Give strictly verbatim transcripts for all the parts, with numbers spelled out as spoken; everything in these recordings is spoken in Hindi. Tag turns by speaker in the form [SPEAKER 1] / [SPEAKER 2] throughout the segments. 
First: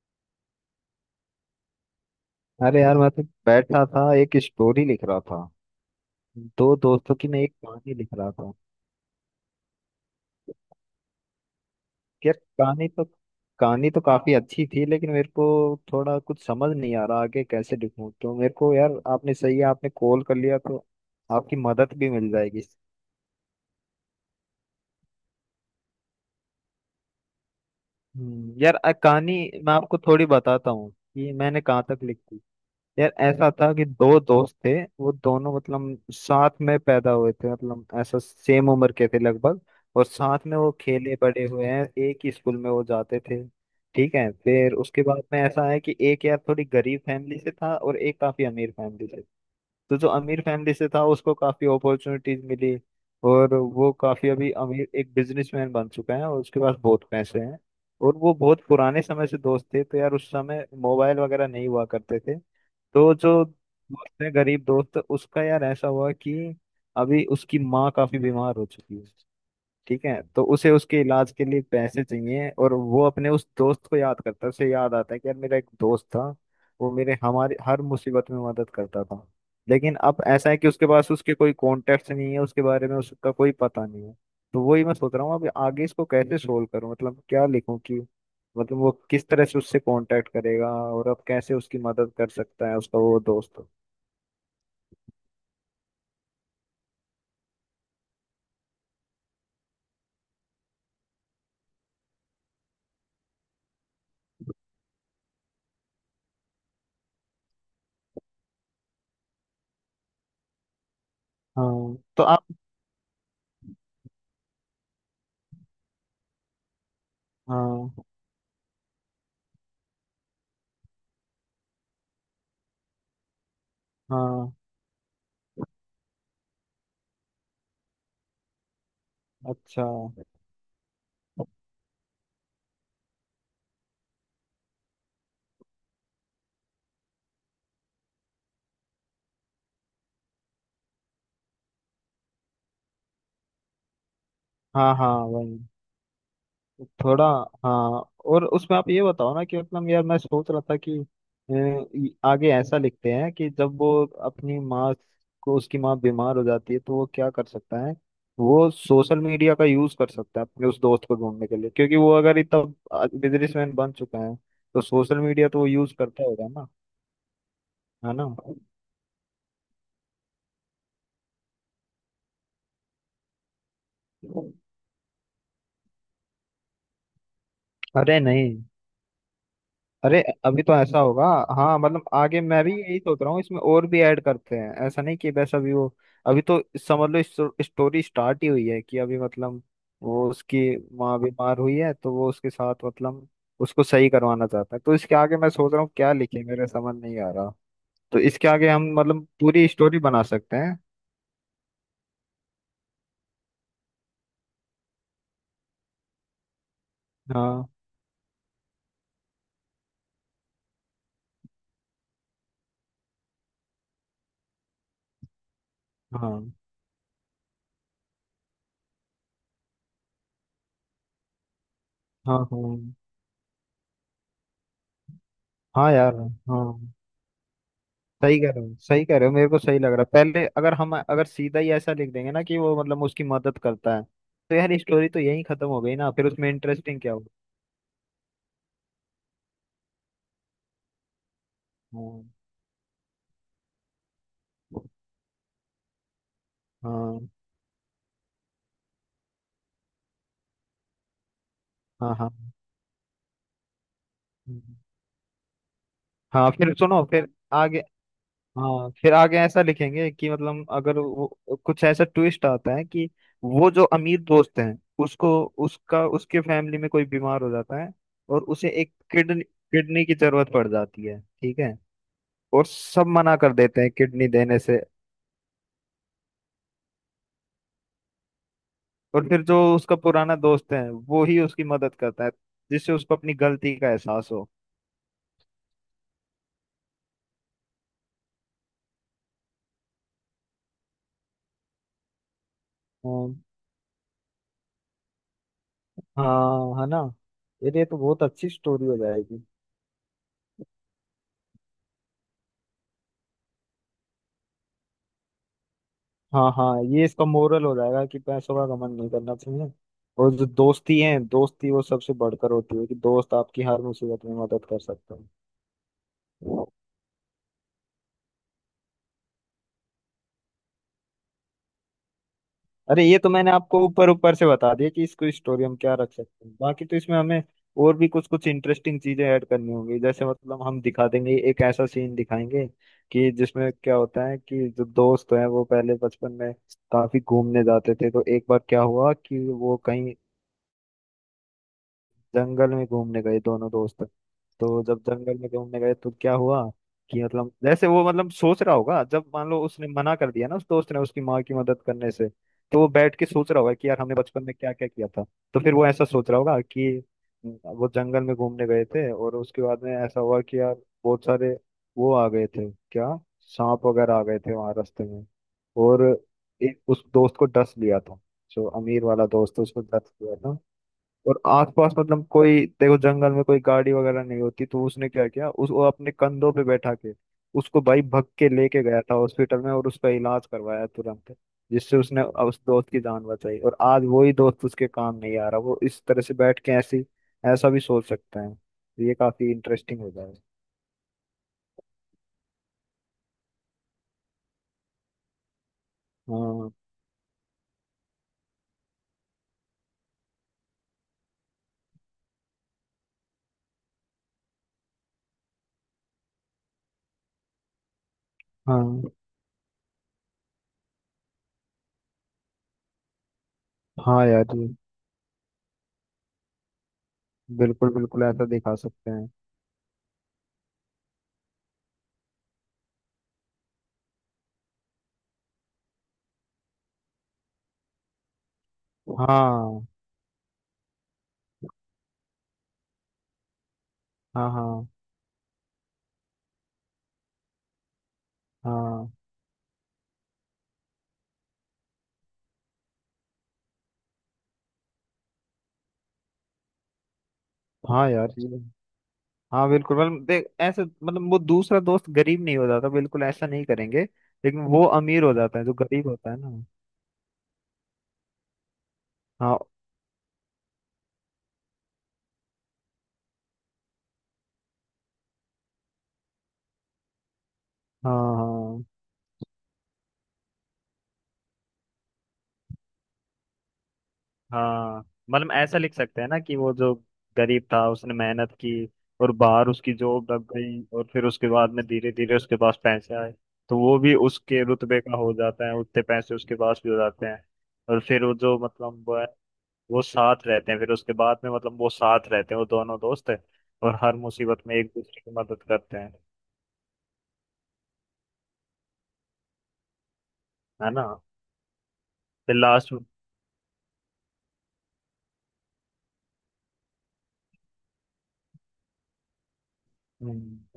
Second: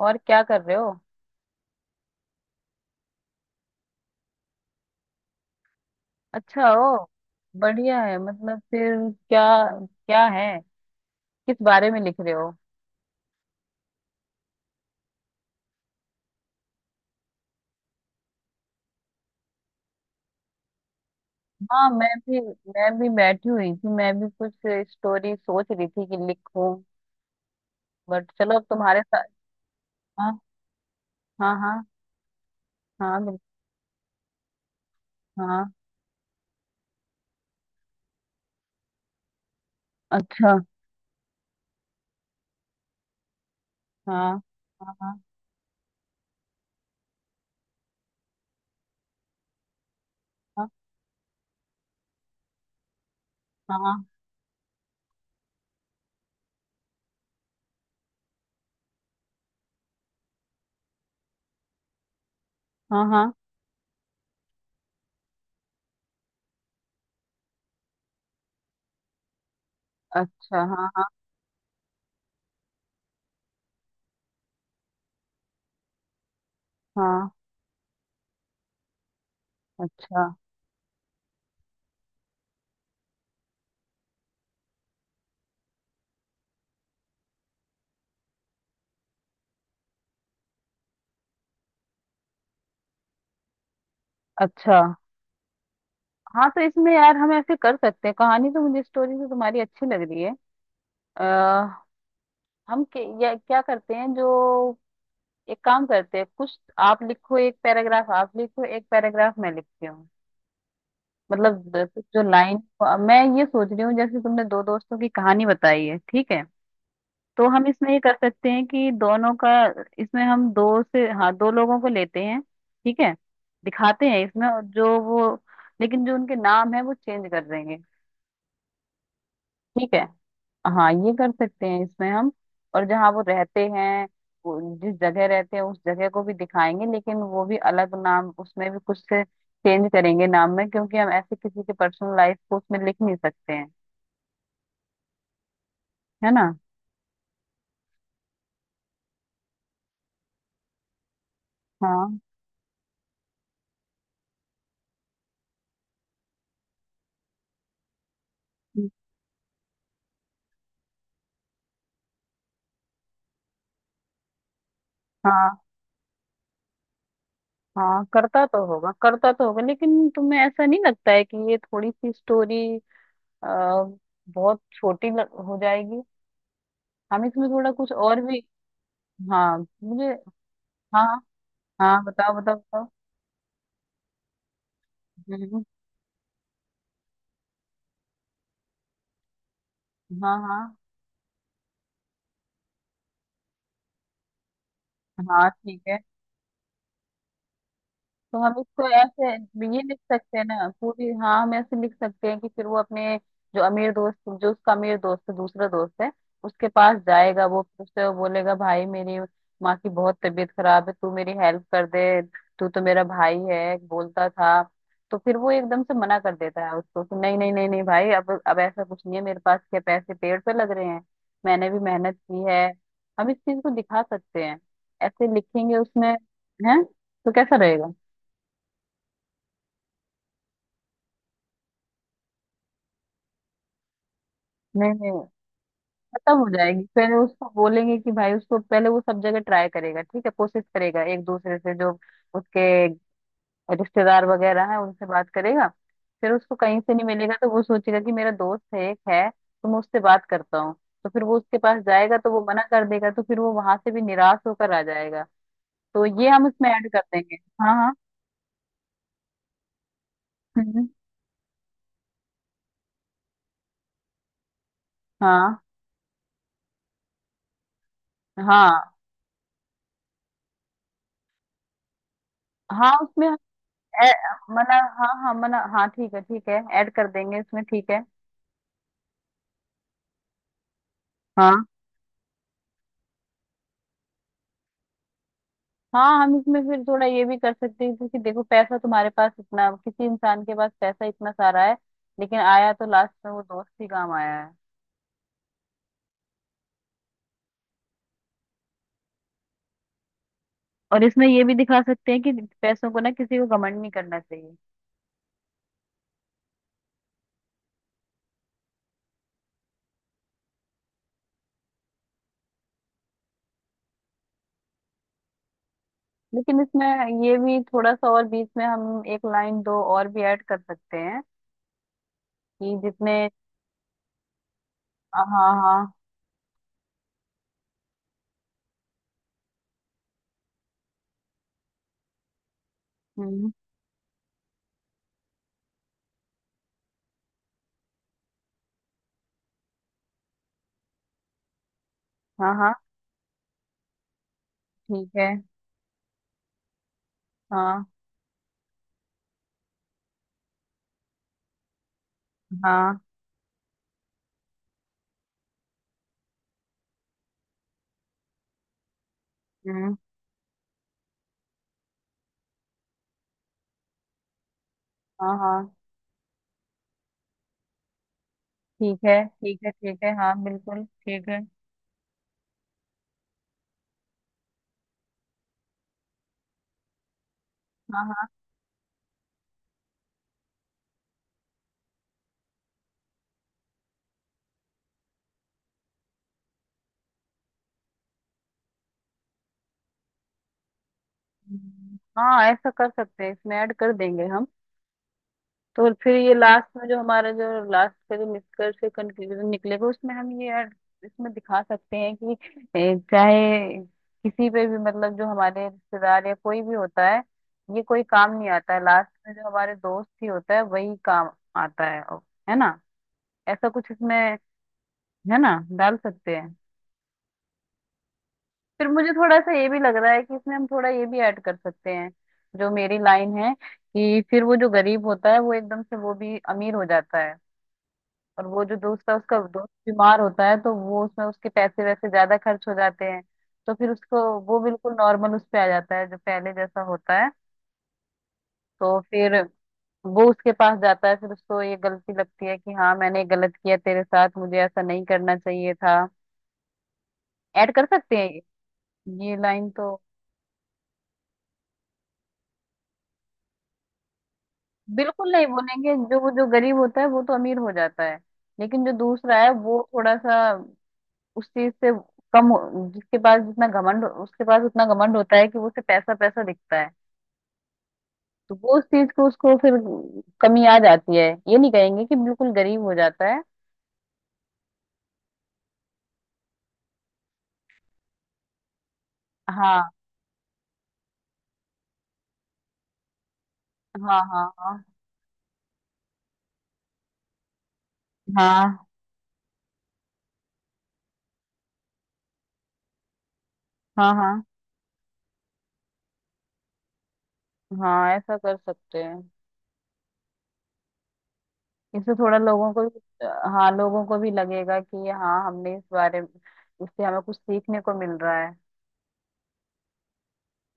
[SPEAKER 1] और क्या कर रहे हो।
[SPEAKER 2] अरे यार मैं तो बैठा था एक स्टोरी लिख रहा था।
[SPEAKER 1] अच्छा।
[SPEAKER 2] दो
[SPEAKER 1] ओ,
[SPEAKER 2] दोस्तों की मैं एक कहानी
[SPEAKER 1] बढ़िया
[SPEAKER 2] लिख
[SPEAKER 1] है।
[SPEAKER 2] रहा था।
[SPEAKER 1] मतलब फिर क्या, क्या है, किस बारे में लिख रहे
[SPEAKER 2] यार
[SPEAKER 1] हो।
[SPEAKER 2] कहानी तो कहानी तो काफी अच्छी थी लेकिन मेरे को थोड़ा कुछ समझ नहीं आ रहा आगे कैसे लिखूं। तो मेरे को यार आपने सही है, आपने कॉल कर लिया तो आपकी
[SPEAKER 1] हाँ,
[SPEAKER 2] मदद
[SPEAKER 1] मैं
[SPEAKER 2] भी मिल
[SPEAKER 1] भी
[SPEAKER 2] जाएगी।
[SPEAKER 1] मैं भी बैठी हुई थी। मैं भी कुछ स्टोरी सोच रही थी कि लिखूं। बट
[SPEAKER 2] हम्म,
[SPEAKER 1] चलो अब
[SPEAKER 2] यार अ,
[SPEAKER 1] तुम्हारे साथ।
[SPEAKER 2] कहानी मैं आपको थोड़ी
[SPEAKER 1] हाँ।
[SPEAKER 2] बताता हूँ कि
[SPEAKER 1] हाँ
[SPEAKER 2] मैंने कहाँ
[SPEAKER 1] हाँ।
[SPEAKER 2] तक लिखी। यार
[SPEAKER 1] हाँ बिल्कुल।
[SPEAKER 2] ऐसा था कि दो दोस्त थे। वो दोनों
[SPEAKER 1] हाँ।
[SPEAKER 2] मतलब साथ में पैदा हुए थे, मतलब ऐसा सेम उम्र के थे लगभग। और साथ में
[SPEAKER 1] अच्छा।
[SPEAKER 2] वो खेले बड़े हुए हैं, एक ही स्कूल में वो जाते थे। ठीक है,
[SPEAKER 1] हाँ
[SPEAKER 2] फिर
[SPEAKER 1] हाँ।
[SPEAKER 2] उसके
[SPEAKER 1] हाँ।
[SPEAKER 2] बाद में ऐसा है कि एक यार थोड़ी गरीब फैमिली से था और एक काफी अमीर फैमिली से। तो जो अमीर फैमिली से था उसको काफी अपॉर्चुनिटीज मिली और
[SPEAKER 1] हाँ।
[SPEAKER 2] वो
[SPEAKER 1] हाँ।
[SPEAKER 2] काफी अभी अमीर एक बिजनेसमैन बन चुका है और उसके पास बहुत पैसे हैं। और वो बहुत पुराने समय से दोस्त थे, तो यार उस समय मोबाइल वगैरह नहीं हुआ करते थे।
[SPEAKER 1] हाँ।
[SPEAKER 2] तो
[SPEAKER 1] हाँ,
[SPEAKER 2] जो दोस्त है गरीब दोस्त उसका यार ऐसा हुआ कि अभी उसकी माँ काफी बीमार हो चुकी है। ठीक है, तो
[SPEAKER 1] अच्छा।
[SPEAKER 2] उसे उसके
[SPEAKER 1] हाँ
[SPEAKER 2] इलाज के लिए पैसे चाहिए और वो अपने उस दोस्त को याद करता है। उसे याद आता है कि यार मेरा एक दोस्त था, वो मेरे
[SPEAKER 1] हाँ।
[SPEAKER 2] हमारे हर मुसीबत में मदद करता था। लेकिन अब
[SPEAKER 1] अच्छा।
[SPEAKER 2] ऐसा है कि उसके पास उसके कोई कॉन्टेक्ट नहीं है, उसके बारे में उसका कोई पता नहीं है। तो वही मैं सोच रहा हूँ अब आगे इसको कैसे सोल्व करूँ, मतलब क्या लिखूँ कि मतलब वो किस तरह से उससे कांटेक्ट करेगा और अब कैसे उसकी मदद कर सकता है उसका वो दोस्त।
[SPEAKER 1] अच्छा। हाँ तो इसमें यार हम ऐसे कर सकते हैं। कहानी तो, मुझे स्टोरी तो तुम्हारी अच्छी लग रही है। अ हम के, या, क्या करते हैं जो, एक काम करते हैं, कुछ आप लिखो, एक पैराग्राफ आप लिखो, एक पैराग्राफ मैं लिखती हूँ। मतलब
[SPEAKER 2] हाँ
[SPEAKER 1] द- जो
[SPEAKER 2] तो आप।
[SPEAKER 1] लाइन, मैं ये सोच रही हूँ, जैसे तुमने दो दोस्तों की कहानी बताई है, ठीक है। तो हम इसमें
[SPEAKER 2] हाँ।
[SPEAKER 1] ये कर सकते हैं कि दोनों का, इसमें हम दो से, हाँ, दो लोगों को लेते हैं, ठीक है। दिखाते हैं इसमें,
[SPEAKER 2] हाँ।
[SPEAKER 1] और जो वो, लेकिन जो उनके नाम है वो चेंज कर देंगे,
[SPEAKER 2] अच्छा।
[SPEAKER 1] ठीक है। हाँ, ये कर सकते हैं इसमें हम। और जहाँ वो रहते हैं, वो जिस जगह रहते हैं उस जगह को भी दिखाएंगे, लेकिन वो भी अलग नाम, उसमें भी कुछ से चेंज करेंगे नाम में, क्योंकि हम ऐसे किसी की पर्सनल लाइफ को उसमें लिख नहीं सकते हैं,
[SPEAKER 2] हाँ, हाँ, वही
[SPEAKER 1] है ना।
[SPEAKER 2] थोड़ा। हाँ। और उसमें आप ये बताओ ना कि मतलब यार मैं सोच रहा था कि अ, ये
[SPEAKER 1] हाँ।
[SPEAKER 2] आगे ऐसा लिखते हैं कि जब वो अपनी माँ को उसकी माँ बीमार हो जाती है तो वो क्या कर सकता है। वो
[SPEAKER 1] हम्म,
[SPEAKER 2] सोशल मीडिया का यूज कर सकता है अपने उस दोस्त को ढूंढने के लिए, क्योंकि वो अगर इतना बिजनेसमैन बन चुका है तो सोशल मीडिया तो
[SPEAKER 1] हाँ
[SPEAKER 2] वो यूज करता होगा ना।
[SPEAKER 1] हाँ
[SPEAKER 2] है ना।
[SPEAKER 1] करता तो होगा, करता तो होगा, लेकिन तुम्हें ऐसा नहीं लगता है कि ये थोड़ी सी स्टोरी बहुत छोटी लग- हो जाएगी। हम इसमें थोड़ा कुछ
[SPEAKER 2] अरे
[SPEAKER 1] और भी,
[SPEAKER 2] नहीं,
[SPEAKER 1] हाँ मुझे,
[SPEAKER 2] अरे अभी तो ऐसा
[SPEAKER 1] हाँ।
[SPEAKER 2] होगा। हाँ
[SPEAKER 1] हाँ,
[SPEAKER 2] मतलब
[SPEAKER 1] बताओ
[SPEAKER 2] आगे
[SPEAKER 1] बताओ
[SPEAKER 2] मैं भी
[SPEAKER 1] बताओ।
[SPEAKER 2] यही सोच रहा हूँ, इसमें और भी ऐड करते हैं, ऐसा नहीं कि बस
[SPEAKER 1] हम्म,
[SPEAKER 2] अभी वो। अभी तो समझ लो स्टोरी स्टार्ट ही हुई है कि अभी मतलब वो
[SPEAKER 1] हाँ हाँ।
[SPEAKER 2] उसकी माँ बीमार हुई है तो वो उसके साथ मतलब उसको सही करवाना चाहता है। तो इसके आगे
[SPEAKER 1] हाँ
[SPEAKER 2] मैं सोच
[SPEAKER 1] ठीक
[SPEAKER 2] रहा हूँ
[SPEAKER 1] है।
[SPEAKER 2] क्या लिखे, मेरे समझ नहीं आ रहा। तो
[SPEAKER 1] तो
[SPEAKER 2] इसके
[SPEAKER 1] हम
[SPEAKER 2] आगे
[SPEAKER 1] इसको
[SPEAKER 2] हम मतलब
[SPEAKER 1] ऐसे भी
[SPEAKER 2] पूरी
[SPEAKER 1] ये लिख
[SPEAKER 2] स्टोरी बना
[SPEAKER 1] सकते हैं
[SPEAKER 2] सकते
[SPEAKER 1] ना
[SPEAKER 2] हैं।
[SPEAKER 1] पूरी। हाँ, हम ऐसे लिख सकते हैं कि फिर वो अपने, जो अमीर दोस्त, जो उसका अमीर दोस्त है, दूसरा दोस्त है, उसके पास जाएगा। वो
[SPEAKER 2] हाँ।
[SPEAKER 1] फिर उससे वो बोलेगा भाई मेरी माँ की बहुत तबीयत खराब है, तू मेरी हेल्प कर दे, तू तो मेरा भाई है बोलता था। तो फिर वो एकदम से मना कर
[SPEAKER 2] हाँ।
[SPEAKER 1] देता है उसको कि नहीं नहीं नहीं नहीं भाई, अब अब ऐसा कुछ नहीं है मेरे पास, क्या पैसे पेड़ पे लग रहे हैं, मैंने भी मेहनत
[SPEAKER 2] हाँ।
[SPEAKER 1] की है।
[SPEAKER 2] हाँ।
[SPEAKER 1] हम इस चीज को दिखा सकते हैं, ऐसे लिखेंगे
[SPEAKER 2] हाँ
[SPEAKER 1] उसमें,
[SPEAKER 2] यार।
[SPEAKER 1] है
[SPEAKER 2] हाँ,
[SPEAKER 1] तो कैसा रहेगा।
[SPEAKER 2] सही कह रहे हो, सही कह रहे हो, मेरे को सही लग रहा है। पहले अगर हम अगर सीधा ही ऐसा लिख देंगे ना कि वो मतलब उसकी मदद करता है तो यार
[SPEAKER 1] नहीं
[SPEAKER 2] स्टोरी
[SPEAKER 1] नहीं,
[SPEAKER 2] तो यहीं खत्म हो गई ना, फिर
[SPEAKER 1] खत्म हो
[SPEAKER 2] उसमें
[SPEAKER 1] जाएगी।
[SPEAKER 2] इंटरेस्टिंग
[SPEAKER 1] फिर
[SPEAKER 2] क्या होगा।
[SPEAKER 1] उसको बोलेंगे कि भाई, उसको पहले वो सब जगह ट्राई करेगा, ठीक है, कोशिश करेगा एक दूसरे से, जो
[SPEAKER 2] हाँ
[SPEAKER 1] उसके रिश्तेदार वगैरह हैं उनसे बात करेगा। फिर उसको कहीं से नहीं
[SPEAKER 2] हाँ।
[SPEAKER 1] मिलेगा, तो वो सोचेगा कि मेरा दोस्त है एक, है तो मैं उससे बात करता हूँ। तो फिर वो उसके पास
[SPEAKER 2] हाँ।
[SPEAKER 1] जाएगा, तो
[SPEAKER 2] हाँ।
[SPEAKER 1] वो मना कर देगा, तो फिर वो वहां से भी निराश होकर
[SPEAKER 2] हम्म।
[SPEAKER 1] आ जाएगा। तो ये हम
[SPEAKER 2] हाँ,
[SPEAKER 1] इसमें
[SPEAKER 2] फिर
[SPEAKER 1] ऐड कर
[SPEAKER 2] सुनो फिर
[SPEAKER 1] देंगे। हाँ
[SPEAKER 2] आगे।
[SPEAKER 1] हाँ।
[SPEAKER 2] हाँ फिर आगे ऐसा लिखेंगे कि मतलब
[SPEAKER 1] हम्म, हम्म,
[SPEAKER 2] अगर वो कुछ ऐसा ट्विस्ट आता है कि वो जो अमीर दोस्त हैं उसको
[SPEAKER 1] हाँ
[SPEAKER 2] उसका उसके फैमिली में कोई बीमार हो जाता है और उसे
[SPEAKER 1] हाँ
[SPEAKER 2] एक किडनी किडनी की जरूरत पड़ जाती है। ठीक है, और
[SPEAKER 1] हाँ
[SPEAKER 2] सब
[SPEAKER 1] उसमें
[SPEAKER 2] मना
[SPEAKER 1] हम,
[SPEAKER 2] कर देते हैं
[SPEAKER 1] ए-
[SPEAKER 2] किडनी देने
[SPEAKER 1] मना,
[SPEAKER 2] से।
[SPEAKER 1] हाँ हाँ, मना, हाँ, ठीक है ठीक है, ऐड कर देंगे इसमें, ठीक है।
[SPEAKER 2] और फिर जो उसका पुराना दोस्त है वो ही
[SPEAKER 1] हाँ
[SPEAKER 2] उसकी मदद करता है, जिससे उसको अपनी गलती का एहसास हो।
[SPEAKER 1] हाँ। हम इसमें फिर थोड़ा ये भी कर सकते हैं, क्योंकि देखो पैसा तुम्हारे पास इतना, किसी इंसान के पास पैसा इतना सारा है, लेकिन आया तो लास्ट में
[SPEAKER 2] हाँ,
[SPEAKER 1] वो दोस्त ही काम आया है।
[SPEAKER 2] हाँ, है ना। यार ये तो बहुत अच्छी स्टोरी हो जाएगी।
[SPEAKER 1] और इसमें ये भी दिखा सकते हैं कि पैसों को ना, किसी को घमंड नहीं करना चाहिए।
[SPEAKER 2] हाँ हाँ, ये इसका मोरल हो जाएगा कि पैसों का घमंड नहीं करना चाहिए। और जो दोस्ती है, दोस्ती वो सबसे बढ़कर होती है कि दोस्त आपकी हर मुसीबत में मदद कर सकता
[SPEAKER 1] लेकिन
[SPEAKER 2] है।
[SPEAKER 1] इसमें ये भी थोड़ा सा और बीच में हम एक लाइन दो और भी ऐड कर सकते हैं, कि
[SPEAKER 2] अरे
[SPEAKER 1] जितने,
[SPEAKER 2] ये तो मैंने आपको ऊपर ऊपर से बता दिया कि
[SPEAKER 1] हाँ
[SPEAKER 2] इसको स्टोरी हम
[SPEAKER 1] हाँ।
[SPEAKER 2] क्या रख सकते हैं, बाकी तो इसमें हमें और भी कुछ कुछ इंटरेस्टिंग चीजें ऐड करनी होंगी। जैसे मतलब हम दिखा देंगे एक ऐसा सीन दिखाएंगे कि
[SPEAKER 1] हम्म
[SPEAKER 2] जिसमें क्या होता है कि जो दोस्त हैं वो पहले बचपन में काफी घूमने जाते थे। तो एक बार क्या हुआ कि वो कहीं
[SPEAKER 1] हाँ
[SPEAKER 2] जंगल
[SPEAKER 1] हाँ
[SPEAKER 2] में घूमने गए दोनों दोस्त। तो जब
[SPEAKER 1] ठीक है।
[SPEAKER 2] जंगल में घूमने गए तो क्या हुआ कि मतलब जैसे
[SPEAKER 1] हाँ
[SPEAKER 2] वो मतलब सोच रहा होगा जब मान लो उसने मना कर दिया ना उस दोस्त ने उसकी माँ की मदद करने से, तो वो
[SPEAKER 1] हाँ।
[SPEAKER 2] बैठ के सोच रहा होगा कि यार हमने बचपन में क्या क्या किया था। तो फिर वो ऐसा सोच रहा होगा कि वो जंगल में घूमने गए थे और उसके बाद में
[SPEAKER 1] हम्म
[SPEAKER 2] ऐसा हुआ कि यार बहुत सारे वो आ गए थे क्या, सांप वगैरह आ गए थे वहां रास्ते में।
[SPEAKER 1] हाँ हाँ
[SPEAKER 2] और एक उस दोस्त को डस लिया था, जो
[SPEAKER 1] ठीक
[SPEAKER 2] अमीर
[SPEAKER 1] है
[SPEAKER 2] वाला दोस्त
[SPEAKER 1] ठीक
[SPEAKER 2] था,
[SPEAKER 1] है
[SPEAKER 2] उसको
[SPEAKER 1] ठीक
[SPEAKER 2] डस
[SPEAKER 1] है, हाँ
[SPEAKER 2] लिया था।
[SPEAKER 1] बिल्कुल ठीक है।
[SPEAKER 2] और आसपास मतलब कोई देखो जंगल में कोई गाड़ी वगैरह नहीं होती, तो उसने क्या किया उस वो अपने कंधों पे बैठा के उसको भाई
[SPEAKER 1] हाँ
[SPEAKER 2] भग
[SPEAKER 1] हाँ।
[SPEAKER 2] के लेके गया था हॉस्पिटल में और उसका इलाज करवाया तुरंत, जिससे उसने उस दोस्त की जान बचाई। और आज वही दोस्त उसके काम नहीं आ रहा, वो इस तरह से बैठ के ऐसी ऐसा भी सोच सकते हैं। ये काफी इंटरेस्टिंग हो जाएगा।
[SPEAKER 1] हम्म। हाँ ऐसा कर सकते हैं, इसमें ऐड कर देंगे हम। तो फिर ये लास्ट
[SPEAKER 2] हाँ।
[SPEAKER 1] में जो हमारा, जो लास्ट का जो निष्कर्ष, कंक्लूजन निकलेगा, उसमें हम ये ऐड, इसमें दिखा सकते हैं कि ए, चाहे किसी पे भी, मतलब जो हमारे रिश्तेदार या कोई भी होता है, ये कोई काम नहीं आता है। लास्ट
[SPEAKER 2] हाँ।
[SPEAKER 1] में जो हमारे दोस्त ही होता है वही काम आता है है ना। ऐसा कुछ
[SPEAKER 2] हाँ
[SPEAKER 1] इसमें,
[SPEAKER 2] यार जी,
[SPEAKER 1] है ना, डाल सकते हैं।
[SPEAKER 2] बिल्कुल बिल्कुल ऐसा दिखा
[SPEAKER 1] फिर
[SPEAKER 2] सकते
[SPEAKER 1] मुझे
[SPEAKER 2] हैं।
[SPEAKER 1] थोड़ा सा ये भी लग रहा है कि इसमें हम थोड़ा ये भी ऐड कर सकते हैं, जो मेरी लाइन है, कि फिर वो जो गरीब होता है वो एकदम से वो भी अमीर हो जाता है, और वो जो दोस्त है उसका दोस्त
[SPEAKER 2] हाँ।
[SPEAKER 1] बीमार होता है, तो वो उसमें उसके पैसे वैसे ज्यादा खर्च हो जाते हैं, तो फिर उसको
[SPEAKER 2] हाँ।
[SPEAKER 1] वो
[SPEAKER 2] हाँ।
[SPEAKER 1] बिल्कुल नॉर्मल उस पे आ जाता है, जो पहले जैसा होता है। तो
[SPEAKER 2] हाँ।
[SPEAKER 1] फिर वो उसके पास जाता है, फिर उसको ये गलती लगती है कि हाँ मैंने गलत किया तेरे साथ, मुझे ऐसा नहीं करना चाहिए था। ऐड कर
[SPEAKER 2] हाँ
[SPEAKER 1] सकते हैं,
[SPEAKER 2] यार
[SPEAKER 1] ये
[SPEAKER 2] जी,
[SPEAKER 1] ये
[SPEAKER 2] हाँ
[SPEAKER 1] लाइन तो।
[SPEAKER 2] बिल्कुल। मतलब देख ऐसे मतलब वो दूसरा दोस्त गरीब नहीं हो जाता, बिल्कुल ऐसा नहीं करेंगे। लेकिन वो अमीर
[SPEAKER 1] बिल्कुल
[SPEAKER 2] हो
[SPEAKER 1] नहीं
[SPEAKER 2] जाता है जो
[SPEAKER 1] बोलेंगे,
[SPEAKER 2] गरीब
[SPEAKER 1] जो
[SPEAKER 2] होता है
[SPEAKER 1] जो
[SPEAKER 2] ना।
[SPEAKER 1] गरीब होता है वो तो अमीर हो जाता है, लेकिन जो दूसरा है
[SPEAKER 2] हाँ।
[SPEAKER 1] वो थोड़ा सा उस चीज से कम हो- जिसके पास जितना घमंड, उसके पास उतना घमंड होता है कि वो उसे पैसा पैसा दिखता है।
[SPEAKER 2] हाँ।
[SPEAKER 1] तो वो उस
[SPEAKER 2] हाँ।
[SPEAKER 1] चीज को, उसको फिर कमी आ जाती है, ये नहीं कहेंगे कि बिल्कुल गरीब हो जाता है।
[SPEAKER 2] हाँ मतलब ऐसा लिख सकते हैं ना कि वो जो गरीब था उसने मेहनत की और बाहर
[SPEAKER 1] हाँ
[SPEAKER 2] उसकी जॉब लग गई, और फिर उसके बाद में धीरे धीरे उसके पास पैसे आए। तो वो भी
[SPEAKER 1] हाँ हाँ।
[SPEAKER 2] उसके
[SPEAKER 1] हाँ
[SPEAKER 2] रुतबे का हो जाता है, उतने पैसे उसके पास भी हो जाते हैं। और फिर वो जो
[SPEAKER 1] हाँ
[SPEAKER 2] मतलब वो साथ रहते हैं, फिर उसके बाद में मतलब वो साथ रहते हैं वो दोनों दोस्त है और
[SPEAKER 1] हाँ।
[SPEAKER 2] हर
[SPEAKER 1] हाँ,
[SPEAKER 2] मुसीबत में एक दूसरे की मदद करते हैं।
[SPEAKER 1] हाँ ऐसा कर सकते हैं।
[SPEAKER 2] है ना।
[SPEAKER 1] इससे थोड़ा
[SPEAKER 2] फिर
[SPEAKER 1] लोगों को
[SPEAKER 2] लास्ट।
[SPEAKER 1] भी, हाँ, लोगों को भी लगेगा कि हाँ हमने इस बारे में, इससे हमें कुछ सीखने को मिल रहा है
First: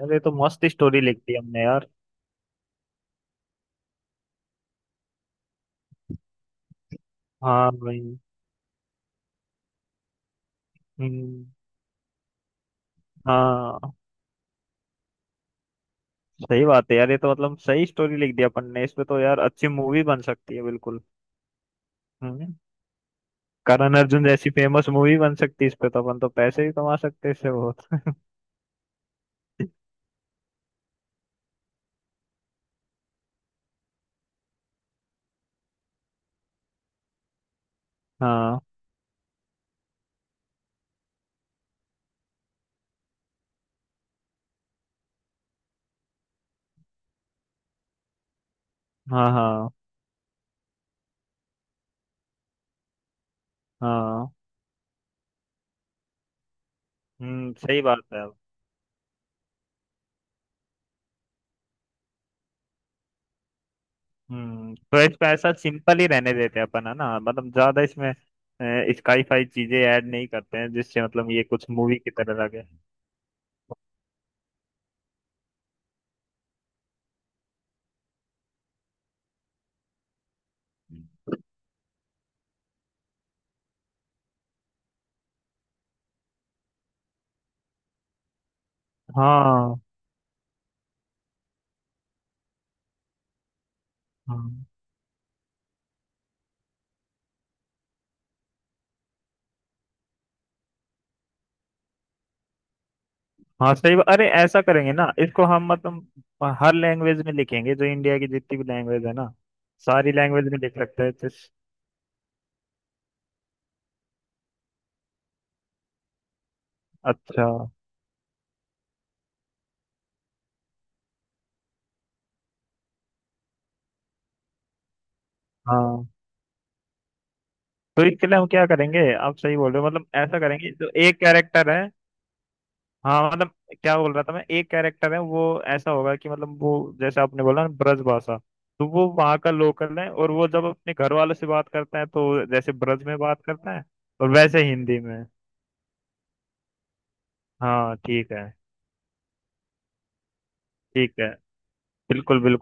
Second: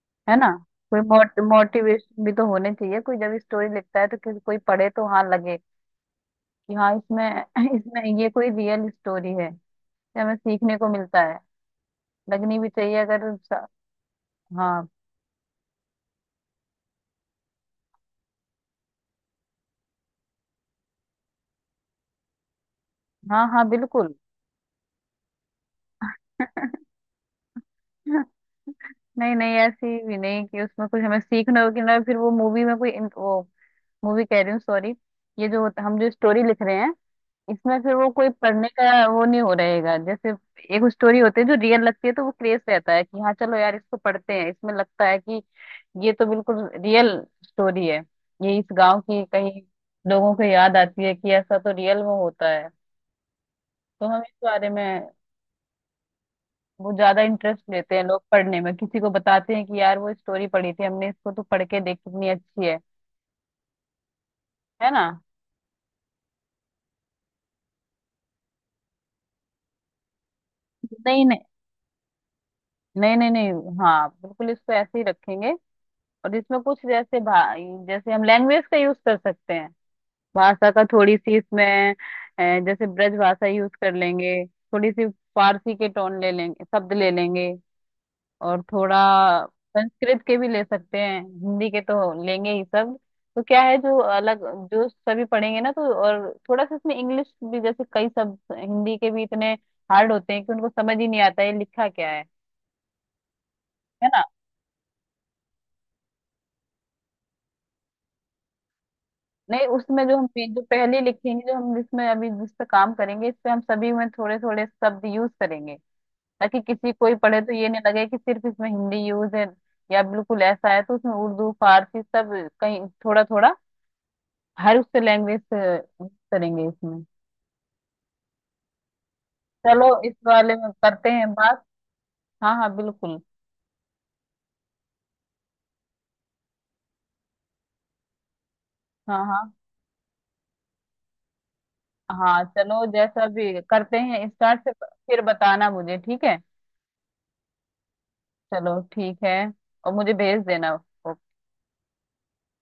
[SPEAKER 2] अरे तो
[SPEAKER 1] है ना।
[SPEAKER 2] मस्त
[SPEAKER 1] कोई
[SPEAKER 2] स्टोरी लिख दी
[SPEAKER 1] मोट,
[SPEAKER 2] हमने यार।
[SPEAKER 1] मोटिवेशन भी तो होने चाहिए, कोई जब स्टोरी लिखता है तो, किसी कोई पढ़े तो हाँ लगे कि हाँ इसमें
[SPEAKER 2] हाँ भाई।
[SPEAKER 1] इसमें ये कोई रियल स्टोरी है, ये हमें सीखने को मिलता है,
[SPEAKER 2] हम्म,
[SPEAKER 1] लगनी भी चाहिए। अगर स-
[SPEAKER 2] हाँ
[SPEAKER 1] हाँ
[SPEAKER 2] सही बात है यार, ये तो मतलब सही स्टोरी लिख दी अपन ने। इस पे तो यार अच्छी मूवी बन सकती है बिल्कुल। हम्म,
[SPEAKER 1] हाँ, हाँ
[SPEAKER 2] करण
[SPEAKER 1] बिल्कुल।
[SPEAKER 2] अर्जुन जैसी फेमस मूवी बन सकती है इस पे, तो अपन तो पैसे भी कमा सकते हैं इससे बहुत
[SPEAKER 1] नहीं नहीं, ऐसी भी नहीं कि उसमें कुछ हमें सीखना हो कि, ना फिर वो मूवी में कोई इन- वो, मूवी कह रही हूँ सॉरी, ये जो होता- हम जो स्टोरी लिख रहे हैं, इसमें फिर वो कोई
[SPEAKER 2] हाँ।
[SPEAKER 1] पढ़ने का वो नहीं हो रहेगा। जैसे एक स्टोरी होती है जो रियल लगती है, तो वो क्रेज रहता है कि हाँ चलो यार इसको पढ़ते हैं, इसमें लगता है कि ये तो बिल्कुल रियल स्टोरी है, ये इस गांव की
[SPEAKER 2] हाँ।
[SPEAKER 1] कहीं,
[SPEAKER 2] हाँ
[SPEAKER 1] लोगों को याद आती है कि ऐसा तो रियल में होता है। तो हम
[SPEAKER 2] हाँ
[SPEAKER 1] इस बारे में, वो ज्यादा
[SPEAKER 2] हम्म,
[SPEAKER 1] इंटरेस्ट
[SPEAKER 2] सही
[SPEAKER 1] लेते
[SPEAKER 2] बात
[SPEAKER 1] हैं
[SPEAKER 2] है।
[SPEAKER 1] लोग पढ़ने में, किसी को बताते हैं कि यार वो स्टोरी पढ़ी थी हमने, इसको तो पढ़ के देख कितनी अच्छी है
[SPEAKER 2] हम्म,
[SPEAKER 1] है
[SPEAKER 2] तो
[SPEAKER 1] ना।
[SPEAKER 2] इसको ऐसा सिंपल ही रहने देते हैं अपन, है ना। मतलब ज्यादा इसमें स्काई फाई चीजें ऐड नहीं करते हैं जिससे
[SPEAKER 1] नहीं
[SPEAKER 2] मतलब
[SPEAKER 1] नहीं
[SPEAKER 2] ये कुछ मूवी की तरह लगे।
[SPEAKER 1] नहीं नहीं नहीं, हाँ बिल्कुल इसको ऐसे ही रखेंगे। और इसमें कुछ जैसे भा जैसे हम लैंग्वेज का यूज कर सकते हैं, भाषा का थोड़ी सी इसमें, अ, जैसे ब्रज भाषा यूज कर लेंगे, थोड़ी सी फारसी के टोन ले लेंगे, शब्द ले लेंगे, और थोड़ा
[SPEAKER 2] हाँ,
[SPEAKER 1] संस्कृत के भी ले सकते हैं, हिंदी के तो लेंगे ही शब्द। तो क्या है जो अलग,
[SPEAKER 2] हाँ,
[SPEAKER 1] जो सभी पढ़ेंगे ना तो, और थोड़ा सा इसमें इंग्लिश भी, जैसे कई शब्द हिंदी के भी इतने हार्ड होते हैं कि उनको समझ ही नहीं आता है लिखा क्या है
[SPEAKER 2] हाँ सही
[SPEAKER 1] है
[SPEAKER 2] बात-
[SPEAKER 1] ना।
[SPEAKER 2] अरे ऐसा करेंगे ना इसको हम, मतलब हर लैंग्वेज में लिखेंगे जो इंडिया की जितनी भी लैंग्वेज है ना,
[SPEAKER 1] नहीं, उसमें
[SPEAKER 2] सारी
[SPEAKER 1] जो हम
[SPEAKER 2] लैंग्वेज
[SPEAKER 1] पे-
[SPEAKER 2] में
[SPEAKER 1] जो
[SPEAKER 2] लिख
[SPEAKER 1] पहले
[SPEAKER 2] सकते हैं।
[SPEAKER 1] लिखेंगे, जो हम इसमें अभी जिस पे काम करेंगे इस पे हम सभी में थोड़े थोड़े शब्द यूज करेंगे, ताकि किसी कोई पढ़े
[SPEAKER 2] अच्छा।
[SPEAKER 1] तो ये नहीं लगे कि सिर्फ इसमें हिंदी यूज है, या बिल्कुल ऐसा है तो उसमें उर्दू फारसी सब कहीं थोड़ा थोड़ा हर उससे लैंग्वेज
[SPEAKER 2] हाँ,
[SPEAKER 1] करेंगे इसमें।
[SPEAKER 2] तो इसके लिए हम क्या करेंगे। आप सही बोल रहे
[SPEAKER 1] चलो
[SPEAKER 2] हो, मतलब
[SPEAKER 1] इस
[SPEAKER 2] ऐसा
[SPEAKER 1] वाले में
[SPEAKER 2] करेंगे जो
[SPEAKER 1] करते
[SPEAKER 2] एक
[SPEAKER 1] हैं बात।
[SPEAKER 2] कैरेक्टर है।
[SPEAKER 1] हाँ हाँ बिल्कुल।
[SPEAKER 2] हाँ मतलब क्या बोल रहा था मैं एक कैरेक्टर है वो, ऐसा होगा कि मतलब वो जैसे आपने बोला ना ब्रजभाषा, तो वो
[SPEAKER 1] हाँ
[SPEAKER 2] वहाँ
[SPEAKER 1] हाँ
[SPEAKER 2] का लोकल है और वो जब अपने घर वालों से बात करता है
[SPEAKER 1] हाँ
[SPEAKER 2] तो जैसे
[SPEAKER 1] चलो,
[SPEAKER 2] ब्रज में
[SPEAKER 1] जैसा
[SPEAKER 2] बात
[SPEAKER 1] भी
[SPEAKER 2] करता है,
[SPEAKER 1] करते हैं
[SPEAKER 2] और
[SPEAKER 1] स्टार्ट
[SPEAKER 2] वैसे
[SPEAKER 1] से
[SPEAKER 2] हिंदी
[SPEAKER 1] फिर
[SPEAKER 2] में।
[SPEAKER 1] बताना मुझे, ठीक है।
[SPEAKER 2] हाँ ठीक है।
[SPEAKER 1] चलो ठीक है, और मुझे भेज देना।
[SPEAKER 2] ठीक है, बिल्कुल बिल्कुल